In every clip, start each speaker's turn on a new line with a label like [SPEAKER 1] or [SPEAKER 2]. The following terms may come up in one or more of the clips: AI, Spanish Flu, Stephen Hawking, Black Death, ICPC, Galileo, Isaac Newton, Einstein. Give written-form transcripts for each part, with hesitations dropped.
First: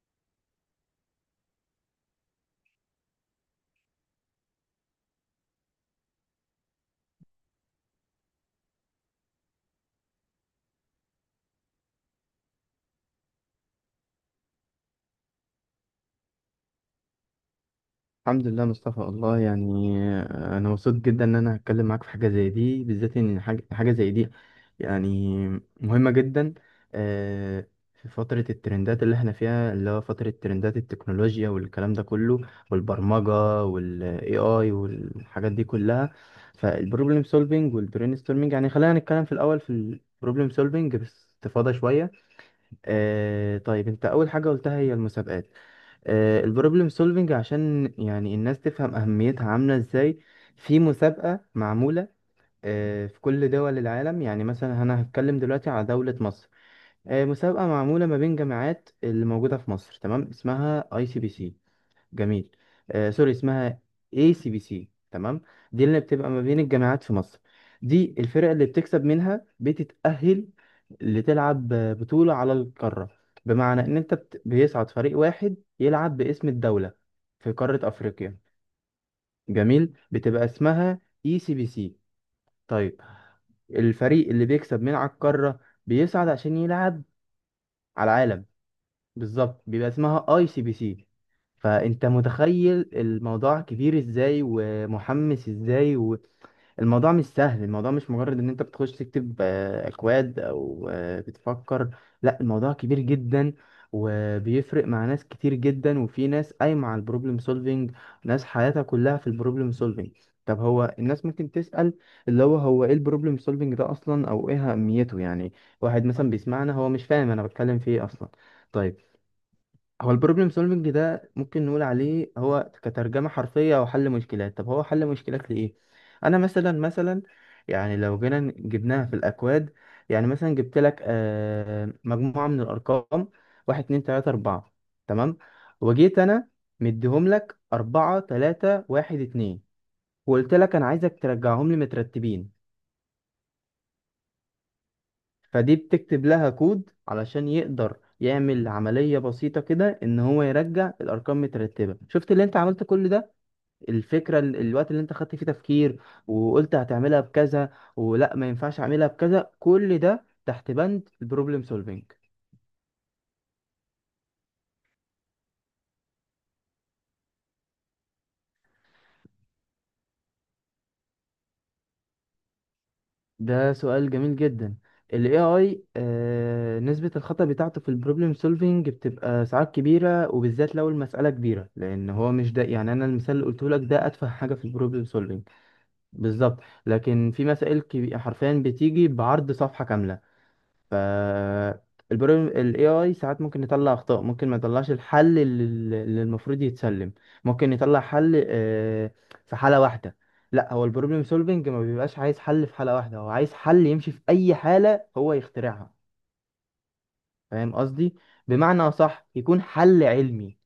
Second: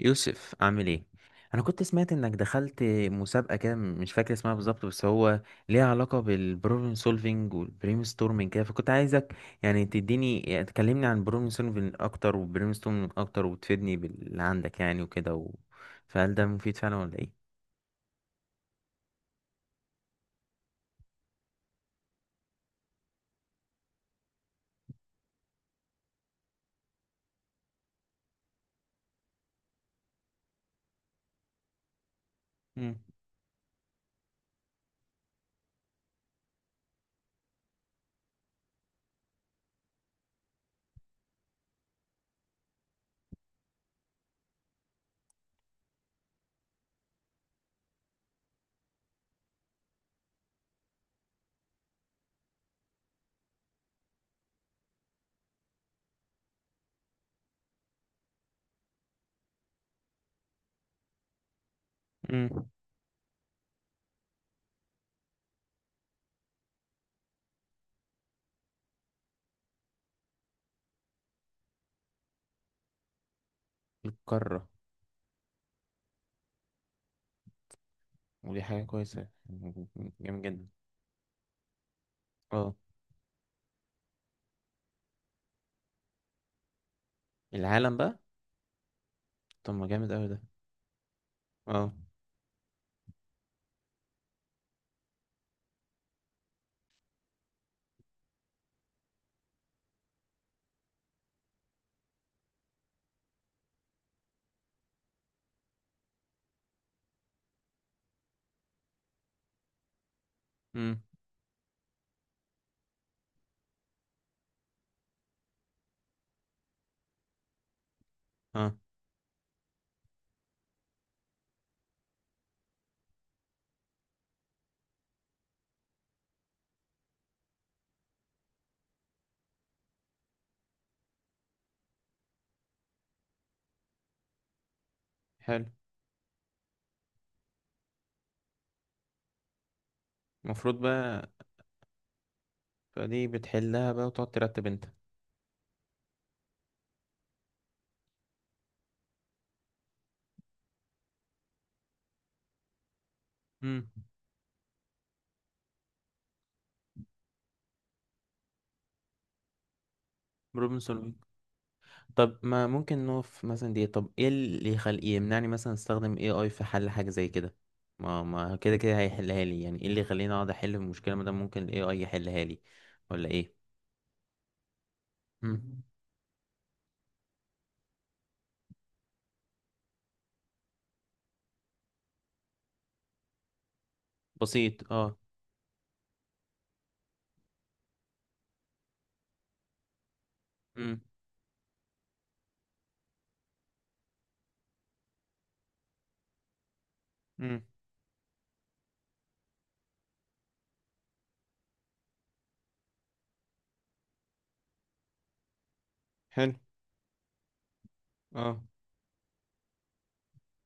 [SPEAKER 1] يوسف عامل ايه؟ انا كنت سمعت انك دخلت مسابقه كده، مش فاكر اسمها بالظبط، بس هو ليها علاقه بالبروبلم سولفينج والبرين ستورمينج كده. فكنت عايزك تديني، تكلمني عن البروبلم سولفينج اكتر والبرين ستورمينج اكتر، وتفيدني باللي عندك يعني وكده فهل ده مفيد فعلا ولا ايه؟
[SPEAKER 2] الحمد لله مصطفى والله يعني انا مبسوط جدا ان انا هتكلم معاك في حاجه زي دي، بالذات ان حاجة زي دي يعني مهمه جدا. آه، في فتره الترندات اللي احنا فيها، اللي هو فتره ترندات التكنولوجيا والكلام ده كله
[SPEAKER 1] مم.
[SPEAKER 2] والبرمجه والاي اي والحاجات دي كلها. فالبروبلم سولفينج والبرين ستورمينج، يعني خلينا نتكلم في الاول في البروبلم سولفينج باستفاضه شويه. طيب انت اول حاجه قلتها هي المسابقات. البروبلم سولفنج عشان يعني الناس تفهم أهميتها عاملة ازاي، في مسابقة معمولة في كل دول العالم. يعني مثلا أنا هتكلم دلوقتي على دولة مصر، مسابقة معمولة ما بين جامعات اللي موجودة في مصر، تمام، اسمها اي سي بي سي. جميل.
[SPEAKER 1] مم.
[SPEAKER 2] سوري، اسمها اي سي بي سي، تمام. دي اللي بتبقى ما بين الجامعات في مصر، دي الفرق اللي بتكسب منها بتتأهل لتلعب بطولة على القارة. بمعنى ان انت
[SPEAKER 1] القاره.
[SPEAKER 2] بيصعد فريق واحد يلعب باسم الدولة في قارة افريقيا.
[SPEAKER 1] ودي حاجه كويسه.
[SPEAKER 2] جميل،
[SPEAKER 1] جامد
[SPEAKER 2] بتبقى
[SPEAKER 1] جدا.
[SPEAKER 2] اسمها اي سي بي سي.
[SPEAKER 1] اه.
[SPEAKER 2] طيب، الفريق اللي بيكسب من على القارة بيصعد عشان يلعب
[SPEAKER 1] العالم
[SPEAKER 2] على
[SPEAKER 1] بقى.
[SPEAKER 2] العالم. بالظبط،
[SPEAKER 1] طب ما
[SPEAKER 2] بيبقى
[SPEAKER 1] جامد
[SPEAKER 2] اسمها
[SPEAKER 1] قوي ده.
[SPEAKER 2] اي سي بي سي.
[SPEAKER 1] اه.
[SPEAKER 2] فانت متخيل الموضوع كبير ازاي ومحمس ازاي. والموضوع مش سهل، الموضوع مش مجرد ان انت بتخش تكتب اكواد او بتفكر، لا الموضوع كبير جدا، وبيفرق مع ناس كتير جدا، وفي ناس قايمة على البروبلم سولفينج، ناس حياتها كلها في البروبلم سولفينج. طب هو
[SPEAKER 1] امم.
[SPEAKER 2] الناس ممكن تسأل، اللي هو هو ايه البروبلم سولفينج ده اصلا، او ايه اهميته يعني؟ واحد مثلا بيسمعنا هو مش فاهم انا بتكلم في ايه اصلا.
[SPEAKER 1] اه.
[SPEAKER 2] طيب، هو البروبلم سولفنج ده ممكن نقول عليه هو كترجمة حرفية أو حل مشكلات. طب هو حل مشكلات لإيه؟ أنا مثلا مثلا، يعني لو جينا جبناها في الأكواد، يعني مثلا جبت لك مجموعة من الأرقام: واحد اتنين تلاتة أربعة، تمام؟
[SPEAKER 1] حلو.
[SPEAKER 2] وجيت أنا مديهم لك أربعة تلاتة واحد اتنين، وقلت
[SPEAKER 1] المفروض
[SPEAKER 2] لك أنا عايزك
[SPEAKER 1] بقى.
[SPEAKER 2] ترجعهم لي مترتبين.
[SPEAKER 1] فدي بتحلها بقى وتقعد ترتب انت.
[SPEAKER 2] فدي بتكتب لها كود علشان يقدر يعمل عملية بسيطة كده، ان هو يرجع الارقام مترتبة. شفت اللي انت عملت كل ده؟
[SPEAKER 1] امم.
[SPEAKER 2] الفكرة الوقت اللي انت خدت فيه تفكير، وقلت هتعملها بكذا ولا ما ينفعش اعملها بكذا، كل ده تحت
[SPEAKER 1] بروبلم
[SPEAKER 2] بند
[SPEAKER 1] سولفينج.
[SPEAKER 2] البروبلم سولفينج.
[SPEAKER 1] طب ما ممكن نقف مثلا دي. طب ايه اللي يمنعني مثلا استخدم اي اي في حل حاجة زي كده؟ ما كده كده هيحلها لي، يعني ايه اللي يخليني اقعد احل في المشكلة ما دام ممكن الاي اي يحلها لي؟ ولا ايه؟
[SPEAKER 2] ده سؤال جميل جدا. ال
[SPEAKER 1] مم.
[SPEAKER 2] AI آه، نسبة الخطأ بتاعته في البروبلم سولفينج بتبقى ساعات كبيرة، وبالذات لو المسألة كبيرة، لأن هو مش ده. يعني أنا المثال اللي قلته لك ده أتفه حاجة في
[SPEAKER 1] بسيط
[SPEAKER 2] البروبلم
[SPEAKER 1] اه.
[SPEAKER 2] solving، بالظبط. لكن في مسائل حرفيا بتيجي بعرض صفحة كاملة. ف
[SPEAKER 1] مم.
[SPEAKER 2] البروبلم ال AI ساعات ممكن يطلع أخطاء، ممكن ما يطلعش الحل اللي المفروض يتسلم،
[SPEAKER 1] مم.
[SPEAKER 2] ممكن يطلع حل في حالة واحدة. لا، هو البروبلم سولفنج ما بيبقاش عايز حل في حالة واحدة، هو عايز حل يمشي في أي حالة هو يخترعها،
[SPEAKER 1] حلو
[SPEAKER 2] فاهم قصدي؟
[SPEAKER 1] اه.
[SPEAKER 2] بمعنى صح يكون حل علمي،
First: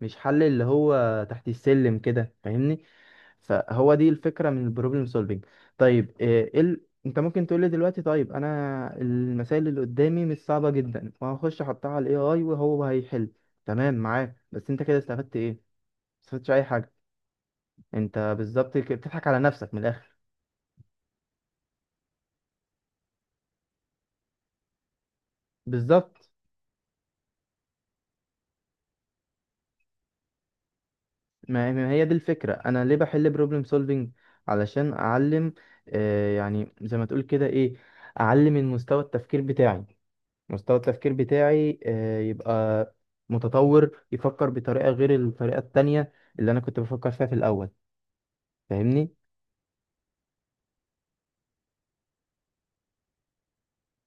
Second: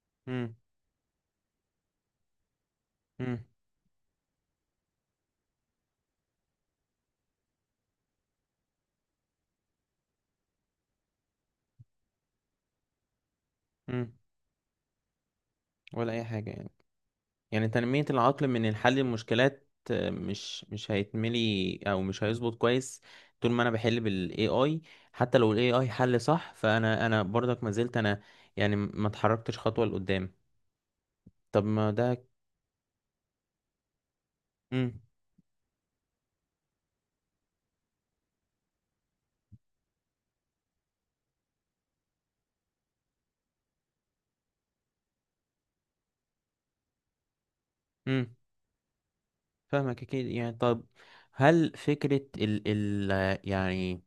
[SPEAKER 2] مش حل
[SPEAKER 1] مم.
[SPEAKER 2] اللي هو تحت السلم كده، فاهمني؟
[SPEAKER 1] مم.
[SPEAKER 2] فهو دي الفكرة من البروبلم سولفينج. طيب إيه انت ممكن تقول لي دلوقتي، طيب انا المسائل اللي قدامي مش صعبة جدا، وهخش احطها على الاي اي وهو هيحل، تمام
[SPEAKER 1] مم.
[SPEAKER 2] معاك. بس انت كده استفدت ايه؟ ما
[SPEAKER 1] ولا اي حاجة
[SPEAKER 2] استفدتش اي
[SPEAKER 1] يعني؟
[SPEAKER 2] حاجة.
[SPEAKER 1] يعني تنمية
[SPEAKER 2] انت
[SPEAKER 1] العقل من
[SPEAKER 2] بالظبط كده
[SPEAKER 1] الحل
[SPEAKER 2] بتضحك على
[SPEAKER 1] المشكلات،
[SPEAKER 2] نفسك من الاخر.
[SPEAKER 1] مش هيتملي او مش هيظبط كويس. طول ما انا بحل بالاي اي، حتى لو الاي اي حل
[SPEAKER 2] بالظبط،
[SPEAKER 1] صح، فانا برضك ما زلت انا، يعني ما اتحركتش خطوة لقدام. طب
[SPEAKER 2] ما
[SPEAKER 1] ما
[SPEAKER 2] ما هي دي
[SPEAKER 1] ده.
[SPEAKER 2] الفكرة، انا ليه بحل بروبلم سولفينج؟ علشان
[SPEAKER 1] امم.
[SPEAKER 2] اعلم. يعني زي ما تقول كده ايه، اعلم من مستوى التفكير بتاعي. مستوى التفكير بتاعي يبقى متطور، يفكر بطريقة غير الطريقة التانية اللي أنا كنت بفكر فيها في الأول،
[SPEAKER 1] امم.
[SPEAKER 2] فاهمني؟
[SPEAKER 1] فاهمك اكيد يعني. طب هل فكرة ال يعني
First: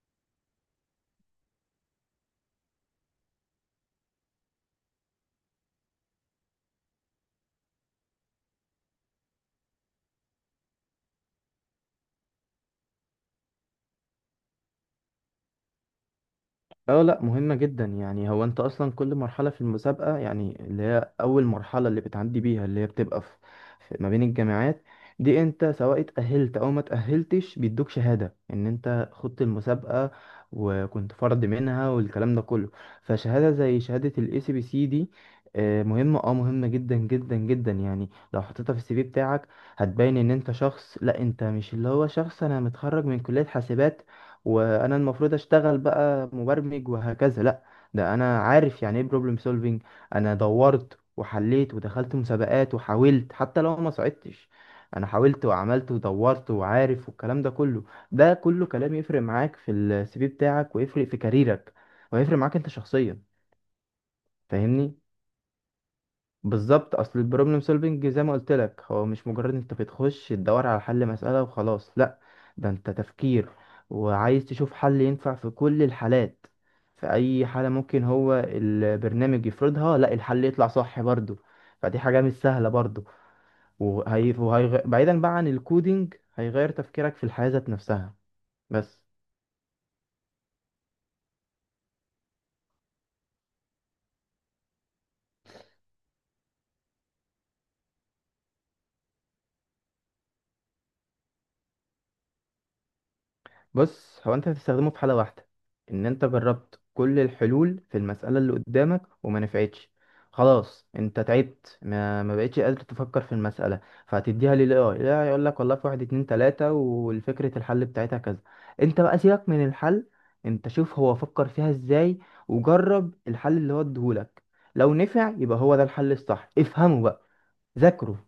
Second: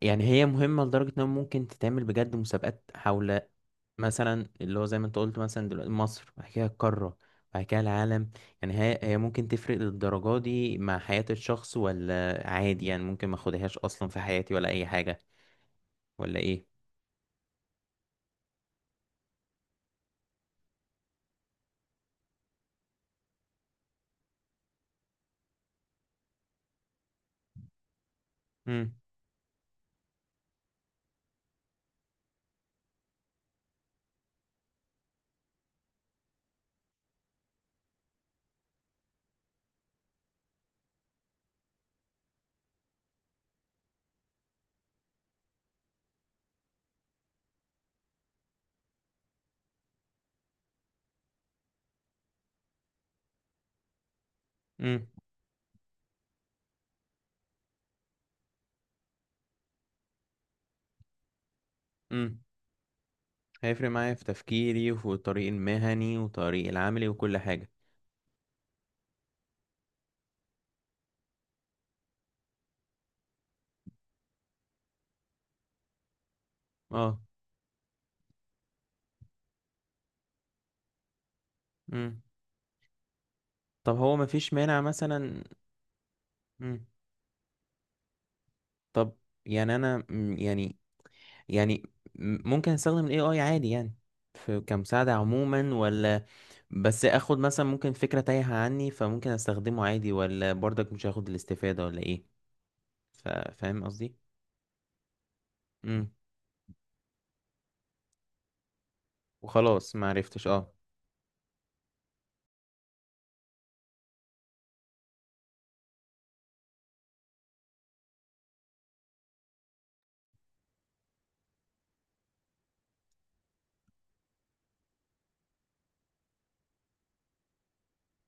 [SPEAKER 1] يعني هي مهمة لدرجة انها ممكن تتعمل بجد مسابقات حول، مثلا اللي هو زي ما انت قلت، مثلا دلوقتي مصر بعد كده القارة بعد كده العالم؟ يعني هي ممكن تفرق للدرجة دي مع حياة الشخص، ولا عادي يعني ممكن ما اخدهاش اصلا في حياتي ولا اي حاجة؟ ولا ايه؟
[SPEAKER 2] اه لا، مهمة جدا. يعني هو انت اصلا كل مرحلة في المسابقة، يعني اللي هي اول مرحلة اللي بتعدي بيها، اللي هي بتبقى ما بين الجامعات، دي انت سواء اتأهلت او ما اتأهلتش بيدوك شهادة ان
[SPEAKER 1] امم.
[SPEAKER 2] انت خدت المسابقة وكنت فرد منها والكلام ده كله. فشهادة زي شهادة الاي سي بي سي دي مهمة، اه مهمة جدا جدا جدا. يعني لو حطيتها في السي في بتاعك، هتبين ان انت شخص، لا انت مش اللي هو شخص انا متخرج من كلية حاسبات وانا المفروض اشتغل بقى مبرمج وهكذا، لا، ده انا عارف يعني ايه بروبلم سولفينج، انا دورت وحليت ودخلت مسابقات وحاولت، حتى لو ما صعدتش
[SPEAKER 1] امم.
[SPEAKER 2] انا حاولت وعملت ودورت وعارف والكلام ده كله. ده كله كلام يفرق معاك في السي في بتاعك، ويفرق في كاريرك، ويفرق
[SPEAKER 1] امم.
[SPEAKER 2] معاك انت شخصيا،
[SPEAKER 1] هيفرق معايا في تفكيري
[SPEAKER 2] فاهمني؟
[SPEAKER 1] وفي الطريق المهني وطريق
[SPEAKER 2] بالظبط،
[SPEAKER 1] العملي
[SPEAKER 2] اصل
[SPEAKER 1] وكل
[SPEAKER 2] البروبلم
[SPEAKER 1] حاجة.
[SPEAKER 2] سولفنج زي ما قلت لك هو مش مجرد انت بتخش تدور على حل مسألة وخلاص، لا، ده انت تفكير، وعايز تشوف حل ينفع في كل الحالات، في
[SPEAKER 1] اه.
[SPEAKER 2] اي حالة ممكن هو البرنامج يفرضها لا الحل يطلع صح برضو. فدي
[SPEAKER 1] امم.
[SPEAKER 2] حاجة مش سهلة برضو.
[SPEAKER 1] طب هو مفيش مانع
[SPEAKER 2] بعيدا بقى
[SPEAKER 1] مثلا.
[SPEAKER 2] عن الكودينج، هيغير
[SPEAKER 1] امم.
[SPEAKER 2] تفكيرك في الحياة ذات نفسها. بس،
[SPEAKER 1] طب يعني انا يعني، يعني ممكن استخدم الاي اي عادي يعني، في كمساعدة عموما، ولا بس اخد مثلا ممكن فكرة تايهة عني فممكن استخدمه عادي، ولا برضك مش هاخد الاستفادة؟ ولا ايه؟ فاهم قصدي؟
[SPEAKER 2] بص، هو انت هتستخدمه في حالة واحدة: ان
[SPEAKER 1] امم.
[SPEAKER 2] انت جربت كل الحلول في المسألة اللي قدامك وما نفعتش،
[SPEAKER 1] وخلاص ما عرفتش اه.
[SPEAKER 2] خلاص انت تعبت، ما بقتش قادر تفكر في المسألة، فهتديها للاي اي، لا يقول لك والله في واحد اتنين تلاتة، والفكرة الحل بتاعتها كذا. انت بقى سيبك من الحل، انت شوف هو فكر فيها ازاي، وجرب الحل اللي هو اديهولك، لو نفع يبقى هو ده الحل الصح، افهمه بقى، ذاكره،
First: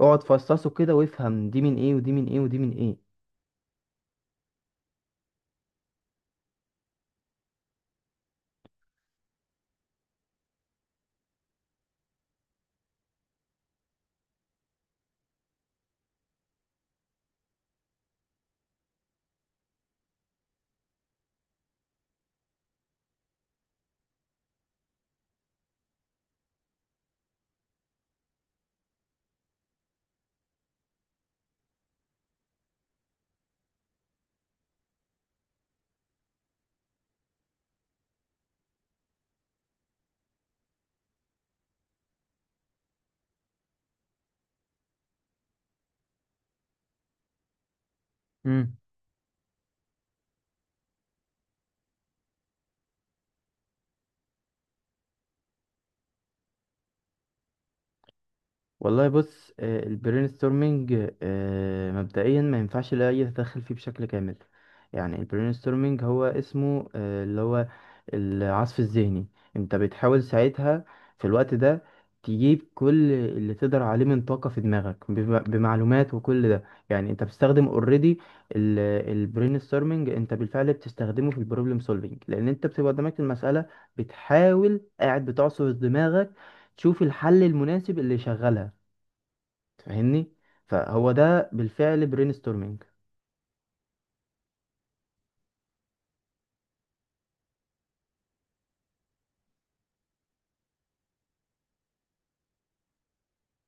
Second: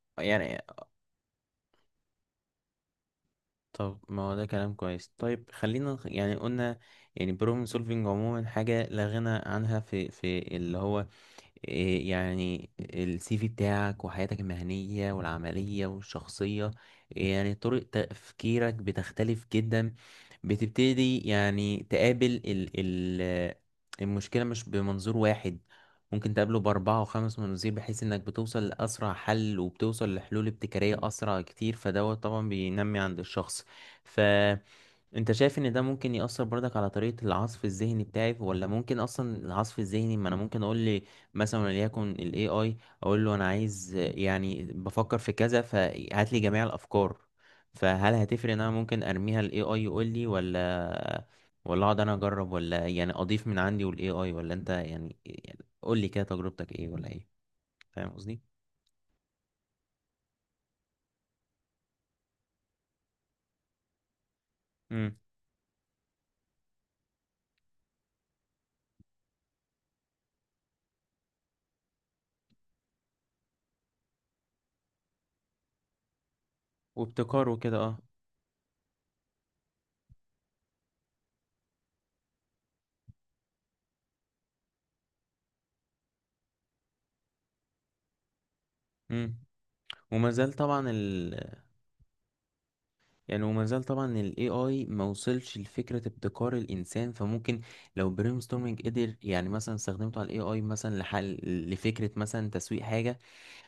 [SPEAKER 2] اقعد
[SPEAKER 1] يعني
[SPEAKER 2] فصصه كده وافهم دي من ايه ودي من ايه ودي من ايه.
[SPEAKER 1] طب ما هو ده كلام كويس. طيب خلينا يعني قلنا يعني بروبلم سولفينج عموما حاجة لا غنى عنها في اللي هو إيه، يعني السي في بتاعك وحياتك المهنية والعملية والشخصية. يعني طرق تفكيرك بتختلف جدا، بتبتدي يعني تقابل ال المشكلة مش بمنظور واحد، ممكن تقابله بأربعة وخمس مناظير، بحيث إنك بتوصل لأسرع حل وبتوصل لحلول ابتكارية أسرع كتير، فدوت طبعا بينمي عند الشخص. ف انت شايف ان ده ممكن يأثر برضك على طريقة العصف الذهني بتاعي، ولا ممكن اصلا العصف الذهني، ما انا ممكن اقول لي مثلا وليكن ال AI، اقول له انا عايز، يعني بفكر في كذا فهات لي جميع الافكار؟ فهل هتفرق ان انا
[SPEAKER 2] مم.
[SPEAKER 1] ممكن ارميها ال AI يقول لي؟ ولا، ولا اقعد انا اجرب، ولا يعني اضيف من عندي وال AI؟ ولا انت يعني قول لي كده تجربتك ايه؟ ولا ايه؟ فاهم قصدي؟
[SPEAKER 2] والله بص، البرين ستورمنج مبدئيا ما ينفعش الاي يتدخل فيه بشكل كامل. يعني
[SPEAKER 1] امم.
[SPEAKER 2] البرين ستورمنج هو اسمه اللي هو العصف الذهني. انت بتحاول ساعتها، في الوقت ده، تجيب كل اللي تقدر عليه من طاقة في دماغك بمعلومات وكل ده. يعني انت
[SPEAKER 1] وابتكار
[SPEAKER 2] بتستخدم
[SPEAKER 1] وكده اه.
[SPEAKER 2] اوريدي البرين ستورمنج، انت بالفعل بتستخدمه في البروبلم سولفينج، لان انت بتبقى قدامك المسألة، بتحاول قاعد بتعصر دماغك تشوف الحل المناسب اللي يشغلها،
[SPEAKER 1] امم. وما
[SPEAKER 2] فاهمني؟
[SPEAKER 1] زال طبعا
[SPEAKER 2] فهو
[SPEAKER 1] ال،
[SPEAKER 2] ده بالفعل برين ستورمينج،
[SPEAKER 1] يعني وما زال طبعا ال AI ما وصلش لفكرة ابتكار الإنسان. فممكن لو brainstorming قدر، يعني مثلا استخدمته على ال AI مثلا لحل، لفكرة مثلا تسويق حاجة،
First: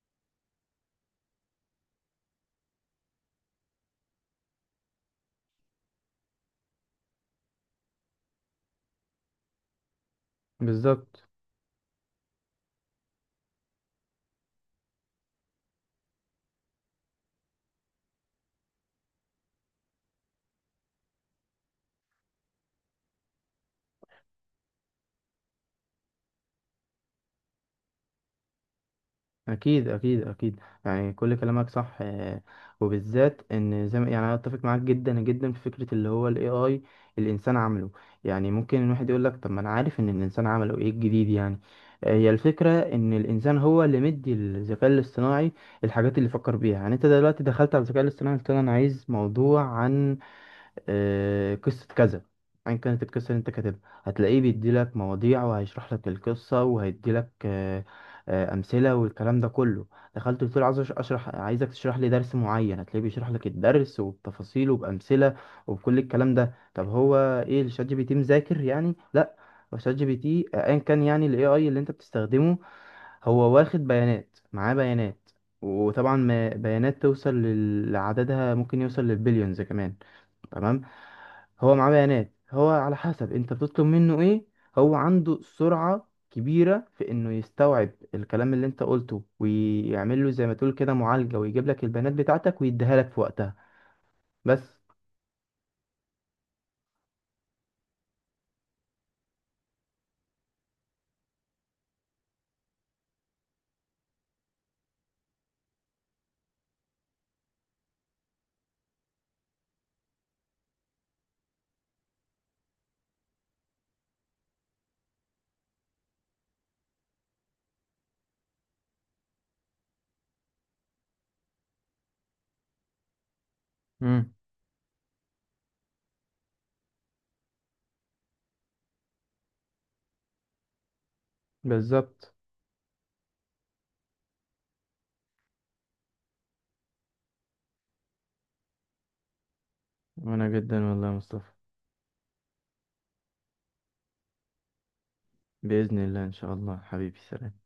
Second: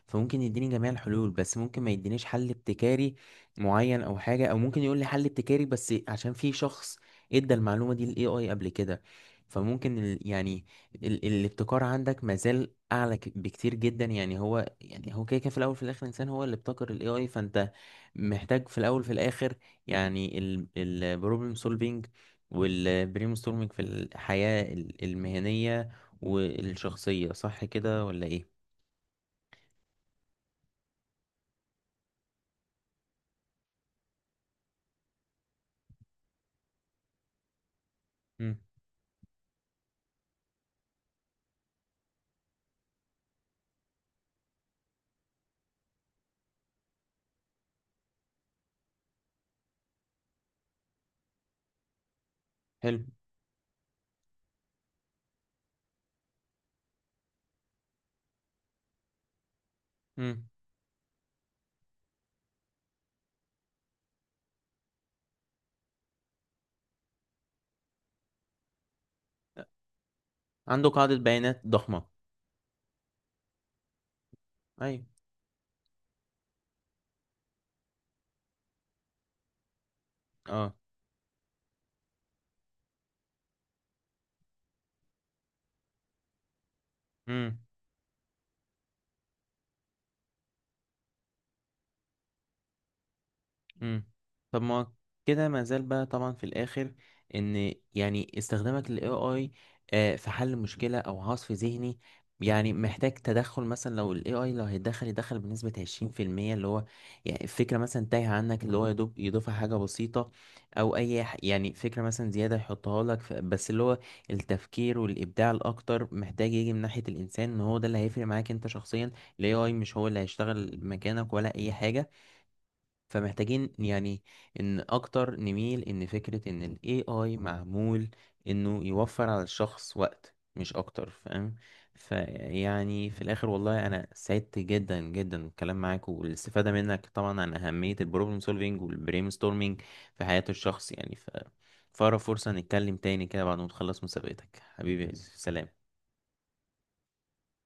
[SPEAKER 1] فممكن يديني جميع الحلول، بس ممكن ما يدينيش حل ابتكاري معين أو حاجة، أو ممكن يقول لي حل ابتكاري بس عشان في شخص ادى المعلومة دي لل AI قبل كده. فممكن
[SPEAKER 2] بالظبط.
[SPEAKER 1] الابتكار عندك ما زال أعلى بكتير جدا. يعني هو كده كده، في الأول وفي الآخر إنسان هو اللي ابتكر ال AI، فأنت محتاج في الاول في الاخر يعني البروبلم سولفينج والبرين ستورمينج في الحياة المهنية والشخصية. صح كده ولا ايه؟
[SPEAKER 2] اكيد اكيد اكيد، يعني كل كلامك صح، وبالذات ان زي ما يعني انا اتفق معاك جدا جدا في فكره اللي هو الاي اي الانسان عمله. يعني
[SPEAKER 1] مم.
[SPEAKER 2] ممكن الواحد يقول لك طب ما انا عارف ان الانسان عمله ايه الجديد يعني؟ هي الفكره ان الانسان هو اللي مدي الذكاء الاصطناعي الحاجات اللي فكر بيها. يعني انت دلوقتي دخلت على الذكاء الاصطناعي، قلت له انا عايز موضوع عن قصة كذا، أيا كانت
[SPEAKER 1] حلو.
[SPEAKER 2] القصة اللي أنت كاتبها، هتلاقيه بيديلك مواضيع، وهيشرح لك القصة، وهيديلك أمثلة والكلام ده كله. دخلت
[SPEAKER 1] مم.
[SPEAKER 2] قلت له عايز أشرح، عايزك تشرح لي درس معين، هتلاقيه بيشرح لك الدرس وبتفاصيله وبأمثلة وبكل الكلام ده. طب هو إيه الشات جي بي تي مذاكر يعني؟ لأ، هو شات جي بي تي أيا
[SPEAKER 1] عنده
[SPEAKER 2] كان
[SPEAKER 1] قاعدة
[SPEAKER 2] يعني ال
[SPEAKER 1] بيانات
[SPEAKER 2] AI اللي أنت
[SPEAKER 1] ضخمة.
[SPEAKER 2] بتستخدمه، هو واخد بيانات، معاه
[SPEAKER 1] ايوه.
[SPEAKER 2] بيانات، وطبعا بيانات توصل لعددها ممكن يوصل للبليونز كمان،
[SPEAKER 1] اه.
[SPEAKER 2] تمام. هو معاه بيانات، هو على حسب انت بتطلب منه ايه، هو عنده سرعة كبيرة في انه
[SPEAKER 1] مم.
[SPEAKER 2] يستوعب الكلام اللي انت قلته ويعمل له زي ما تقول كده معالجة، ويجيب لك البيانات بتاعتك ويديها لك في وقتها،
[SPEAKER 1] مم. طب
[SPEAKER 2] بس.
[SPEAKER 1] ما كده ما زال بقى طبعا في الاخر، ان يعني استخدامك لل AI، في حل مشكلة او عصف ذهني، يعني محتاج تدخل. مثلا لو ال AI لو هيتدخل، يدخل بنسبة 20%، اللي هو يعني الفكرة مثلا تايهة عنك اللي هو يدوب يضيفها حاجة بسيطة، او اي يعني فكرة مثلا زيادة يحطها لك، بس اللي هو التفكير والابداع الاكتر محتاج يجي من ناحية الانسان، ان هو ده اللي هيفرق معاك انت شخصيا. ال AI مش هو اللي هيشتغل مكانك ولا اي حاجة. فمحتاجين يعني
[SPEAKER 2] امم،
[SPEAKER 1] ان اكتر نميل ان فكرة ان ال AI معمول انه يوفر على الشخص وقت، مش اكتر. فاهم؟
[SPEAKER 2] بالظبط.
[SPEAKER 1] فيعني في الاخر، والله انا سعدت جدا جدا بالكلام معاك والاستفادة منك طبعا عن اهمية البروبلم سولفينج والبرين ستورمينج في حياة
[SPEAKER 2] وانا جدا
[SPEAKER 1] الشخص
[SPEAKER 2] والله يا
[SPEAKER 1] يعني. ف
[SPEAKER 2] مصطفى،
[SPEAKER 1] فأقرب فرصة نتكلم تاني كده بعد ما تخلص مسابقتك. حبيبي سلام.
[SPEAKER 2] بإذن الله ان شاء الله، حبيبي سلام.